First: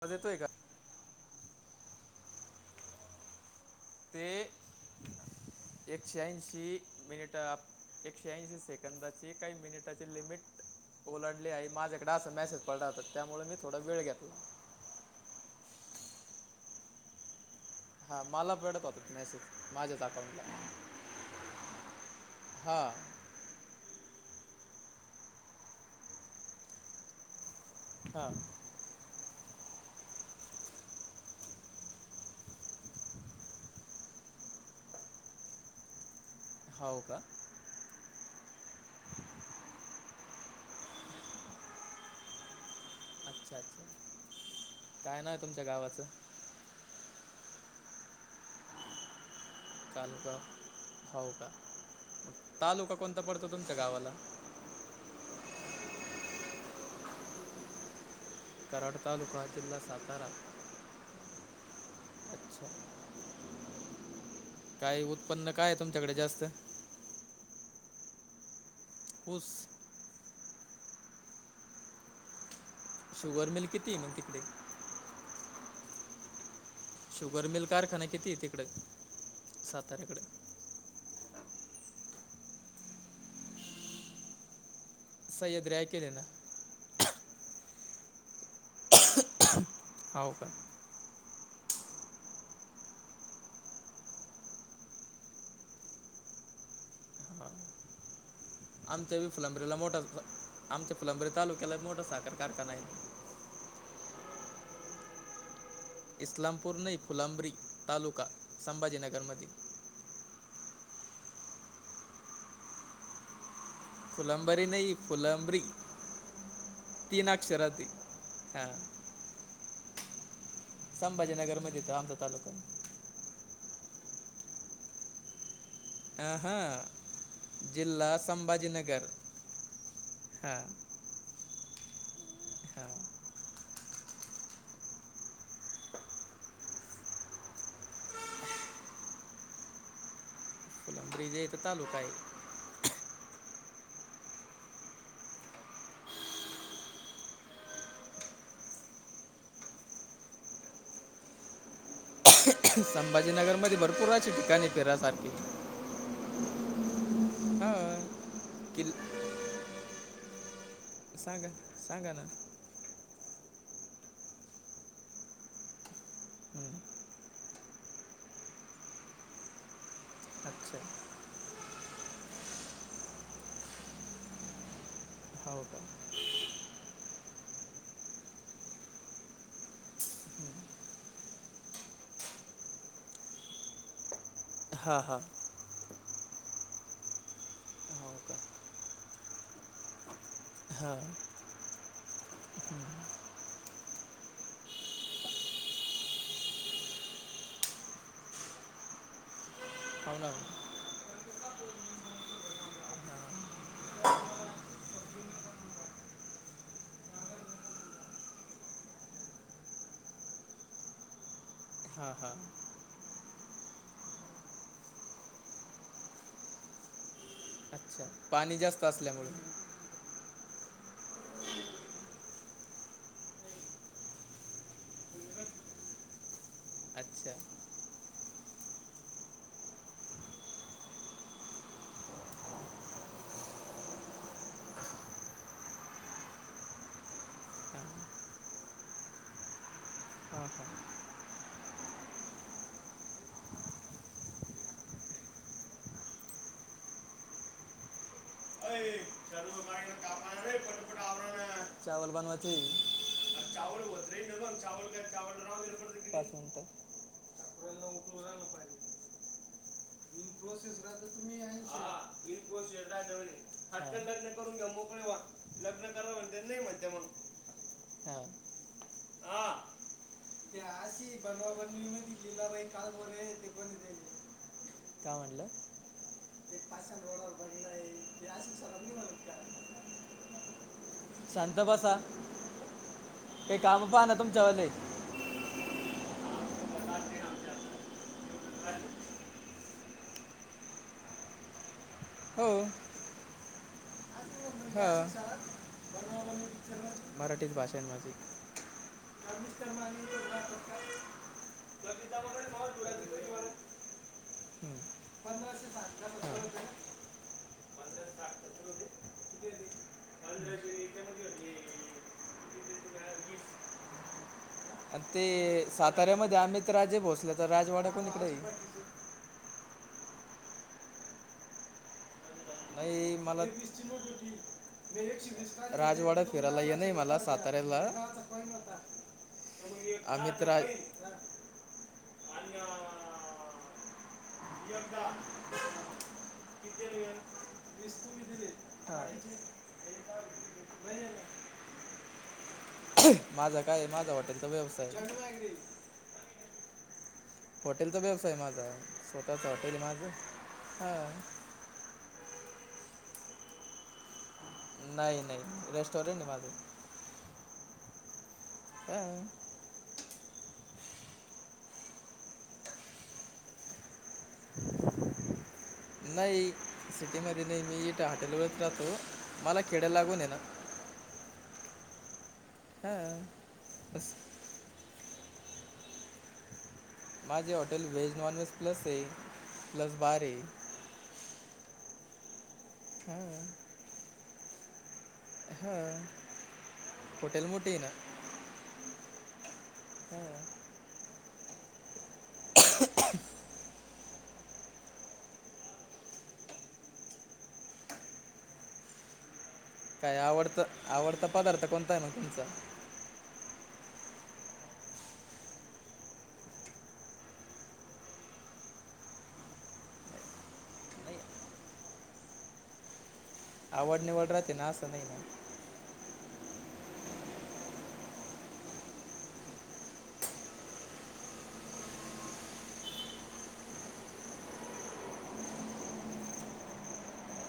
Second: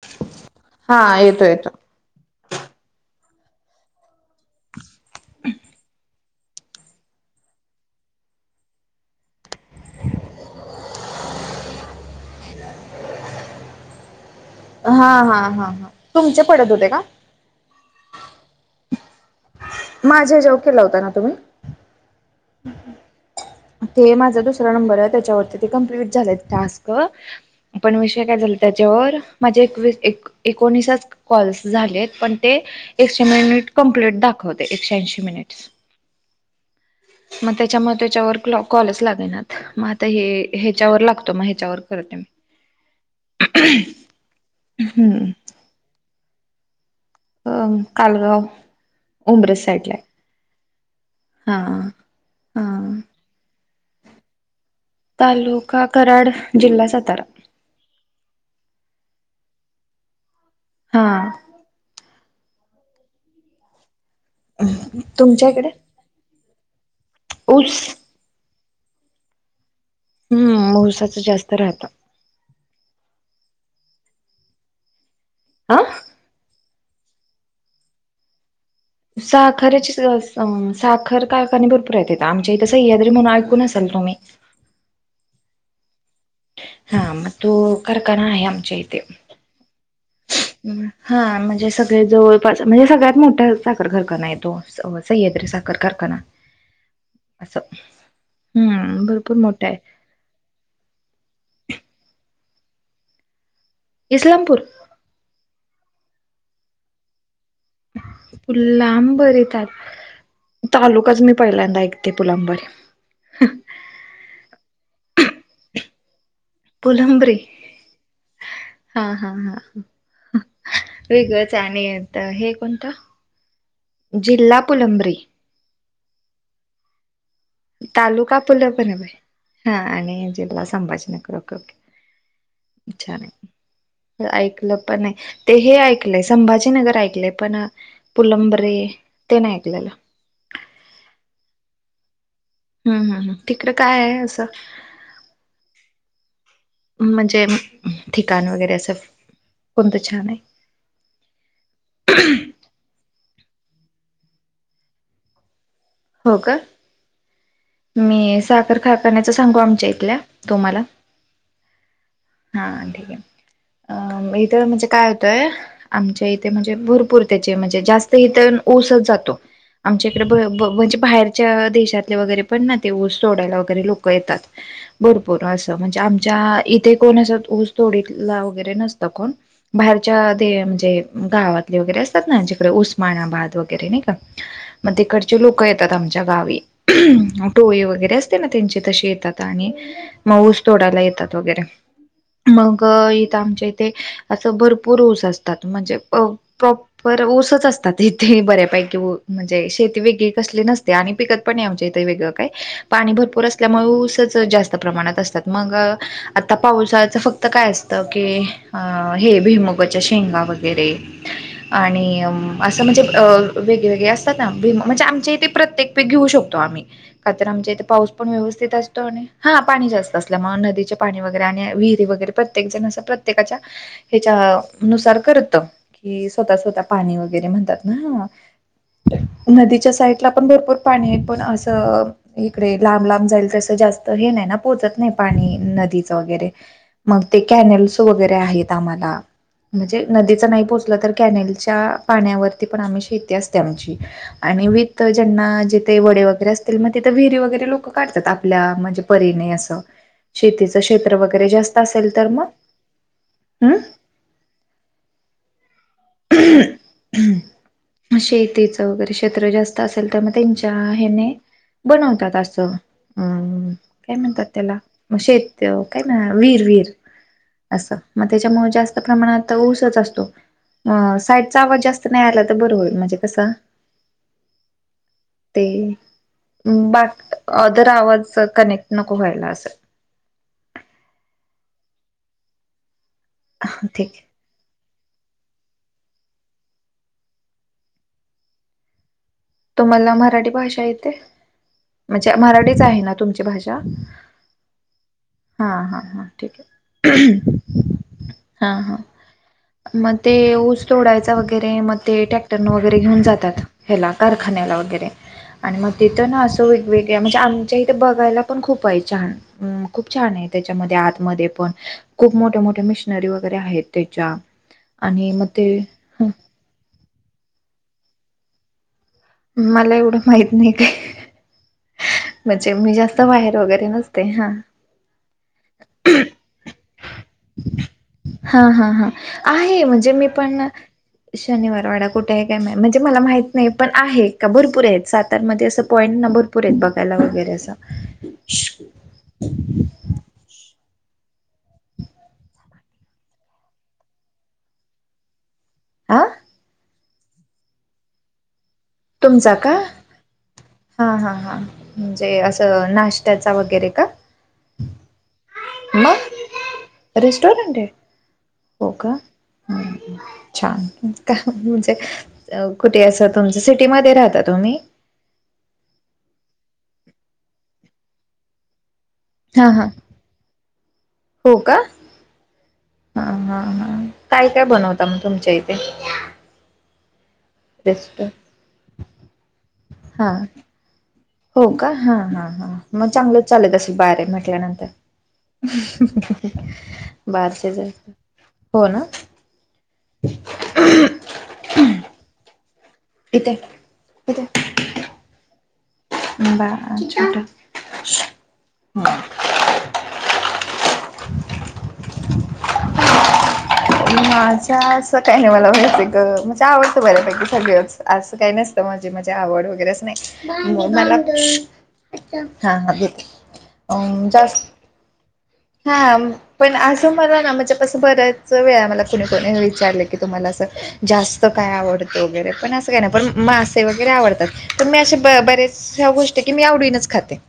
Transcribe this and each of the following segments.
आवाज येतोय का? हा येतो येतो. ते एकशेऐंशी मिनिट एकशेऐंशी सेकंदाची काही मिनिटची लिमिट ओलाडली आहे. माझ्याकडें असं मेसेज पडला होता. त्यामुळे मी थोडा वेळ घेतला. हा हा हा हा तुमचे पडत होते का? हा मला पडत होत मेसेज. माझ्याच माझ्या अकाउंटला. हेच्यावर केला होता ना तुम्ही? हा ते माझा दुसरा नंबर आहे त्याच्यावरती ते कंप्लीट झालय टास्क. पण विषय हां काय झाल त्याच्यावर माझे एकवीस एक एकोणीसाच कॉल्स झालेत. पण ते एकशे मिनिट कंप्लीट दाखवतय. एकशे ऐंशी मिनिट. हाव का. मग त्याच्या म त्याच्यावर कॉ कॉलच लागेनात. मग आता हे ह्याच्यावर लागतो. मग ह्याच्यावर करते. मी. ह, [inaudible] काय नाव आहे हम्म तुमच्या गावाच. अ कालगाव उंब्रज साईट. तालुका फावटा. तालुका हा कोणता पडतो तुमच्या गावाला. तालुका कराड. जिल्हा सातारा. कराड तालुका जिल्हा सातारा. हा अच्छा काय तुमच्या उत्पन्न काय हे तुमच्याकडे जास्त. उस पुुस. हम्म. उसाचं जास्त राहतं. शुगर मिल किती हे मग तिकडे? आ? शुगर मिल कारखाना किती हे तिकड? साखरेचीच अ म साखर कारखानी भरपूर हाईत. आमच्या इथं सह्याद्री म्हणून ऐकून असाल तुम्ही. सह्याद्री आयकेल हे ना. हा. म तो कारखाना आहे आमच्या इथे. हावो का? हा. म्हणजे सगळे जवळपास म्हणजे सगळ्यात मोठा साखर कारखाना आहे तो. स सह्याद्री साखर कारखाना असं. हम्म आमच्या भरपूर आहे. विफलंबरीला मोठा, आमच्या फुलंब्री तालुक्याला मोठा साखर कारखाना हाय. इस्लामपूर इस्लामपूर नई फुलंब्री. फुलांबरी ता तालुकाच मी पहिल्यांदा ऐकते फुलांबरी. फुलंबरी नाही फुलंब्री. फुलंब्री हां हा हा हा. वेगळंचय संभाजीनगरमध्ये आणि तो आमचा तालुका हे कोणत? जिल्हा पुलंब्री. अं हं. तालुका पुलं [unintelligible] आणि हां जिल्हा संभाजीनगर. Okay okay. हां छान. ऐकलं पण ये. ते हे ऐकलंय संभाजीनगर ऐकलंय पण अ पुलंबरी ते नाही ऐकलेल. ब्रिजे इथं तालुका हाय. हम्म हम्म हम्म. तिकडं काय आहे असं? म्हणजे ठिकाण वगैरे असं कोणतं छान हाय? हम्म [unintelligible] संभाजीनगरमध्ये भरपूर असे ठिकाण हाय फिरासाठी. हो का. मी साखर किल कारखान्याच सांगू आमच्या इथल्या तुम्हाला? सांगा सांगा ना. हा ठीक आहे. अ इथ म्हणजे काय होतंय? आमच्या इथे म्हणजे भरपूर त्याचे म्हणजे जास्त इथ ऊसच जातो. आमच्या इकडे ब ब अच्छा म्हणजे बाहेरच्या देशातले वगैरे पण ना ते ऊस तोडायला वगैरे लोक येतात. भरपूर हो असं का म्हणजे आमच्या इथे कोण असं ऊस तोडीला वगैरे नसतं कोण. बाहेरच्या दे म्हणजे गावातले वगैरे असतात ना जिकडे उस्मानाबाद वगैरे नाही का. मग हां तिकडं हां लोक येतात आमच्या गावी. टोळी वगैरे हो का असते ना त्यांचे तसे येतात आणि मग ऊस हां तोडायला येतात वगैरे मग इथं आमच्या इथे असं भरपूर ऊस असतात. म्हणजे अ प्रॉपर ऊसच असतात इथे बऱ्यापैकी म्हणजे शेती हो वेगळी ना कसली नस ते आणि पिकत पण नाही आमच्या इथे वेगळं काय. पाणी भरपूर असल्यामुळे ऊसच जास्त प्रमाणात असतात मग आता पावसाळचं फक्त काय असतं की अ हे भुईमुगाच्या शेंगा वगैरे. [unintelligible] हां आणि हां असं म्हणजे अ वेगळेवेेगळे असतात ना? भिम म्हणजे आमच्या इथे प्रत्येक पीक घेऊ शकतो आम्ही का तर आमच्या इथ अच्छा पाऊस पण पाणी व्यवस्थित जास्त असतो आणि असल्यामुळे हा पाणी जास्त असल्यामुळे नदीचे पाणी वगैरे आणि विहिरी वगैरे प्रत्येक जण अस प्रत्येकाच्या हेच्या नुसार करत की स्वतः स्वतः पाणी अच्छा वगैरे म्हणतात ना हा नदीच्या साईटला पण भरपूर पाणी हाय पण असं इकडे लांब लांब जाईल तसं जास्त हे नाय ना पोहोचत नाय पाणी नदीच वगैरे मग ते हां कॅनेल्स वगैरे आहेत आम्हाला म्हणजे नदीच हां नाही हां पोचला तर कॅनेलच्या पाण्यावरती पण आम्ही शेती असते आमची आणि विथ ज्यांना जिथे वडे वगैरे असतील म तिथे विहिरी वगैरे लोकं काढतात आपल्या म्हणजे परीने असं [inaudible] शेतीचं क्षेत्र वगैरे जास्त असेल चावल तर मग बनवाचीये. हम्म पाच मिनिटं चित्र जास्त असल. प्रोसेस राहत तुम्ही हा बनवतात ही असं प्रोर्सेस राहते म्हणे अं काय पटकनंलग्न म्हणतात करून घ्या त्याला मोकळे वा मग शेत लग्न काय करा म्हणा म्हणल्यानं नाही विहीर म्हणत्या विहीर मंग असं म त्याच्यामुळे जास्त प्रमाणात ऊसच असतो. ते अ अशी साईडचा आवाज बनवाबनवी जास्त मध्ये नाय आला तर लीलाबाई बर होईल म्हणजे कसा काय म्हणला? बाट ओदर आवाज च सरांनी कनेक्ट नको म्हणत व्हायला अस का शांत बसा काय काम पाहा ठीक ना आहे. तुमच्या वाले तुम्हाला मराठी भाषा येते? म्हणजे हो मराठीच आहे ना तुमची भाषा हा हा हा हा ठीक ये. मराठीच भाषां हाय नं माझी हा हा मिस्टर मग ते माझ्या ऊस तोडायचा वगैरे मग ते लग्नामध्ये ट्रॅक्टर ने मावळ तुला वगैरें तिथे घेऊन जातात ह्याला कारखान्याला हम्म. वगैरे आणि म तिथं ना असं वेगवेगळ्या म्हणजे आमच्या इथे बघायला पण खूप हाये छान अम्म खूप छान आहे आणि त्याच्यामध्ये आतमध्ये होते. पण खूप मोठ्या तिथे मोठ्या मिशनरी तुम्ही वीस वगैरे आहेत त्याच्या आणि ते साताऱ्यामध्ये अमित राजे भोसले चा राजवाडा कोणीकडे ये? मला एवढं माहत नाही काय म्हणजे मी नाही जास्त मला बाहेर वीस ची वगैरे नोट नसते हा होती एकशे वीस राजवाडा फिरायला यनं हाय मला साताऱ्याला हा हा हा आहे म्हणजे मी अमित रा पण शनिवार वाडा कुठ आहे काय मा म्हणजे मला माहीत नाही पण आहे. का भरपूर येत सातारमध्ये असं पॉईंट ना भरपूर आहेत बघायला वगैरे असं हा [unintelligible] नय आला माझा काय माझा हॉटेलचा व्यवसाय ये. हा हॉटेलचा व्यवसाय ये माझा स्वतःचं तुमचा का हॉटेल आहे माझं हा हा हां हा म्हणजे असं नाश्त्याचा वगैरे का? नाही नाही रेस्टोरेंट ये माझ मग रेस्टॉरंट ये हो का. हां छान का म्हणजे अ कुठे असं तुमच सिटीमध्ये राह ता तुम्ही नाही सिटीमध्ये नाही मी इट हॉटेलवरच राहतो. मला हा हा खेडा लागून ये ना हो का हा हा हा बस काय काय बनवता म तुमच्या इथे माझे hotel veg rest non veg plus ये प्लस बार हा ये. हो का हा हा ह म हां चांगलंच चालत असेल बार ये म्हटल्यानंतर हां हॉटेल बारश्याच मोठी आहे जा हो ना. हम. इथ ये. [unintelligible] काय आवडतं आवडता पदार्थ कोणता आहे मग तुमचा? माझ्या असं काही नाही मला आवडतं म्हणजे आवडतं बऱ्यापैकी सगळंच असं काही नाही. म्हजे म्हजे आवड वगैरेच नाही मला नाही हा आवड घेते निवड राहते जास्त ना असं नाही नाही. हा. पण आस मला ना मला माझ्या बऱ्याच वेळा मला कोणी कोणी विचारले की तुम्हाला असं जास्त काय आवडतं वगैरे पण असं काय ना, पण मासे वगैरे आवडतात पण मी असे बरेच ह्या गोष्ट की मी आवडीनच खाते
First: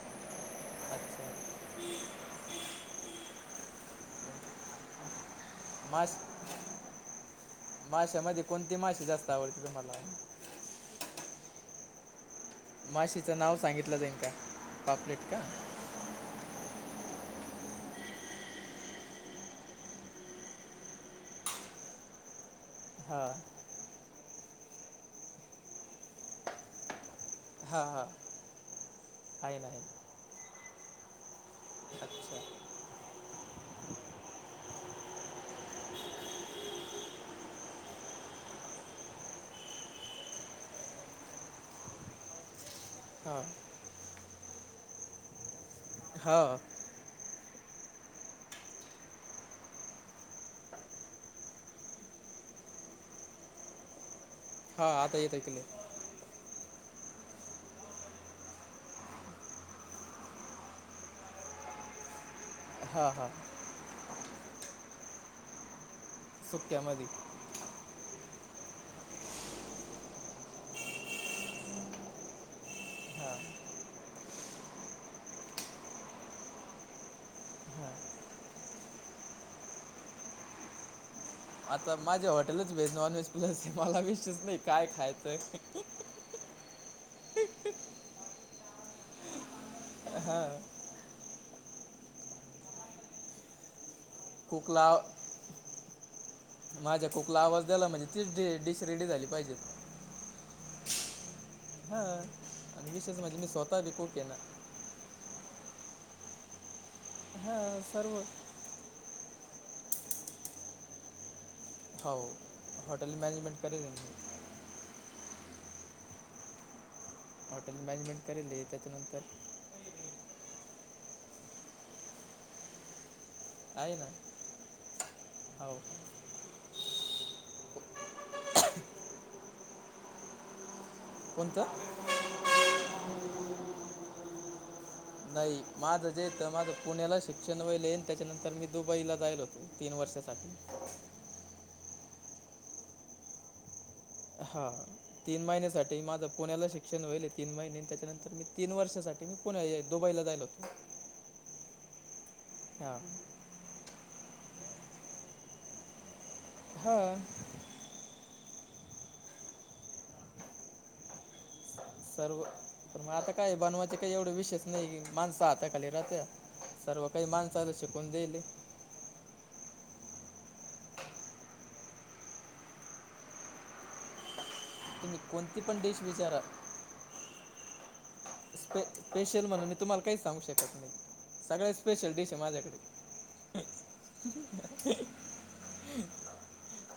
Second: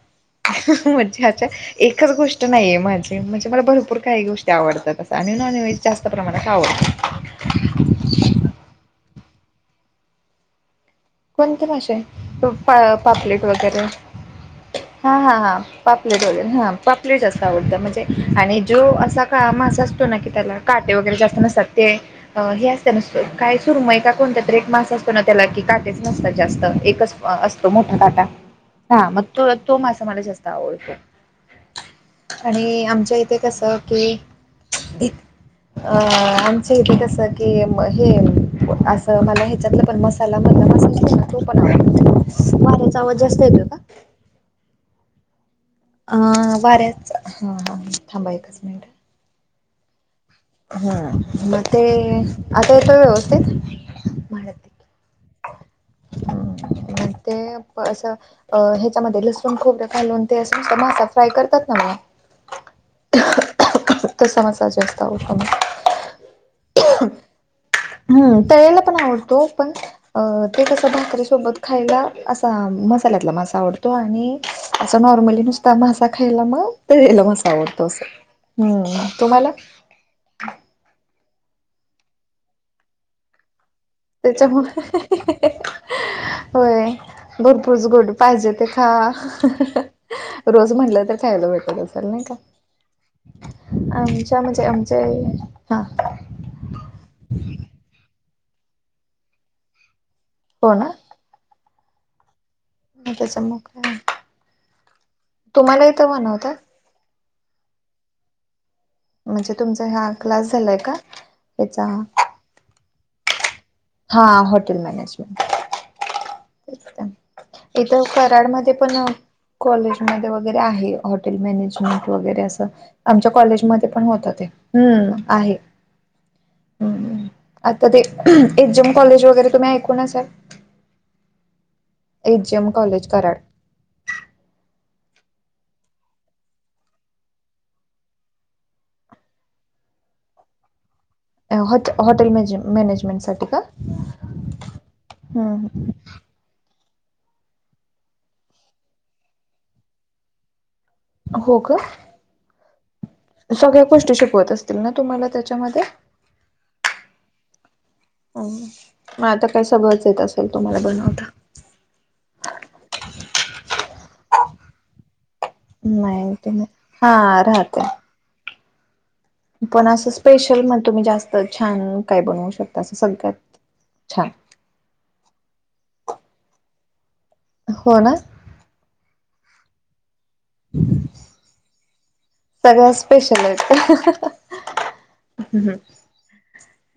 म्हणजे अच्छा एकच गोष्ट नाहीये म्हण म्हणजे मला भरपूर काही गोष्टी आवडतात असं आणि नॉनव्हेज जास्त माश प्रमाणात आवडतं माशामध्ये कोणती मासे जास्त आवडतात तुम्हाला कोणते मासे माशीचं पापलेट नाव वगैरे सांगितलं जाईल का हा पापलेट हा का हा पापलेट झालेल हां पापलेट जास्त आवडतं म्हणजे आणि जो असा काळा असं असतो ना की त्याला काटे वगैरे जास्त नसतात ते हे अस हां काय सुरूमय का कोणत तरी एक मास असतो ना त्याला कि काटेच नसतात जास्त एकच अस तो हां मोठा हां काटा हा मग तो, आहे ना तो आहे ना. मासा मला जास्त आवडतो. अच्छा आणि आमच्या इथे कसं कि अ आमच्या इथे कस की हे असं मला ह्याच्यातलं पण मसाला मधला तो पण वाऱ्याचा आवाज जास्त हां येतो का? अ हां वाऱ्याच हा हा थांबा एकच मिनट ह म आता येतोय व्यवस्थितेत हा आता येत आहे ऐकायला. तें अ ह्याच्यामध्ये लसूण खोबरं घालून ते असं असून मासा फ्राय करतात ना मला हा हां. तसा मसाला जास्त आवडतो मला सुक्यामध्ये हम तळलेला पण आवडतो. पण ते कसं भाकरीसोबत खायला असा मसाल्यातला हां मासा आवडतो आणि असं नॉर्मली नुसता मासा खायला मग तळलेला मासा आवडतो. हम्म तुम्हाला? आता माझ्या हॉटेलच व्हेज, नॉन व्हेज प्लस मला विशच नाही त्याच्यामुळे काय खायचं. होय भरपूरच गोड पाहिजे ते खा. हां रोज म्हटलं तर खायला भेटल असल नाही का? आमच्या त्या म्हणजे कुकला आमच्या म्हणजे माझ्या कूक ला आवाज द्याला म्हणजे तीच डिश रेडी झाली पाहिजे. हो ना. हा आणि विशेष म्हणजे मी त्याच्यामुळे स्वतः बी काय कूक आहे ना. तुम्हाला येत बनवता? हा सर्व म्हणजे तुमचा ह्या क्लास झालाय का? याचा हो हॉटेल मॅनेजमेंट केलंय ना. हां हॉटेल मॅनेजमेंट. तेच का हॉटेल मॅनेजमेंट केलं मी त्याच्यानंतर कॉलेजमध्ये वगैरे आहे, हॉटेल मॅनेजमेंट वगैरे असं आमच्या कॉलेज मध्ये आहे पण होत ना ते, आहे. हो आता ते एजम कॉलेज वगैरे तुम्ही ऐकूून असल. कोणत. H M college Karad. ह [inaudible] नाही माझं जेेत माझं पुण्याला शिक्षण वईलन त्याच्यानंतर मी दुबईला जायल होतो. तीन वर्षासाठी. अं हॉटे हॉटेल मेजे मॅनेजमेंट साठी का. हा हा तीन महिन्यासाठी माझं. पुण्याला शिक्षण होईल तीन महिने त्याच्यानंतर मी तीन वर्षासाठी मी पुण्या दुबईला जायल होतो. हो का. हा. सगळ्या गोष्टी शिकवत असतील ना तुम्हाला त्याच्यामध्ये. हं अ. ह मग आता काय सगळंच येत असेल तुम्हाला बनवता. सर्व तर मग आता काय बनवायचे काही एवढे विशेष नाही की माणसं आता. खाली राहात्या नाही ते नाही सर्व काही हा माणसाला राहतय शिकवून देईल. पण असं स्पेशल मग तुम्ही जास्त छान काय बनवू शकता असं सगळ्यात छान. तुम्ही कोणती पण डिश विचारा. हो ना. स्पे स्पेशल म्हणून मी तुम्हाला काही सांगू शकत नाही सगळ्या स्पेशल डिश आहे माझ्याकडे. सगळ्या स्पेशल ह हं हं.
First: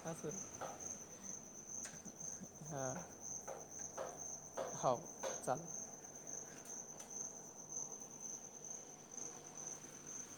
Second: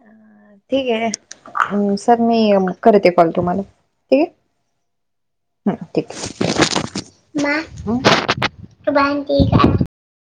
हा तर. ठीक आहे ना, हं सर मी करते आहे कॉल तुम्हाला, ठीके हाव चाल. ठीक हाय.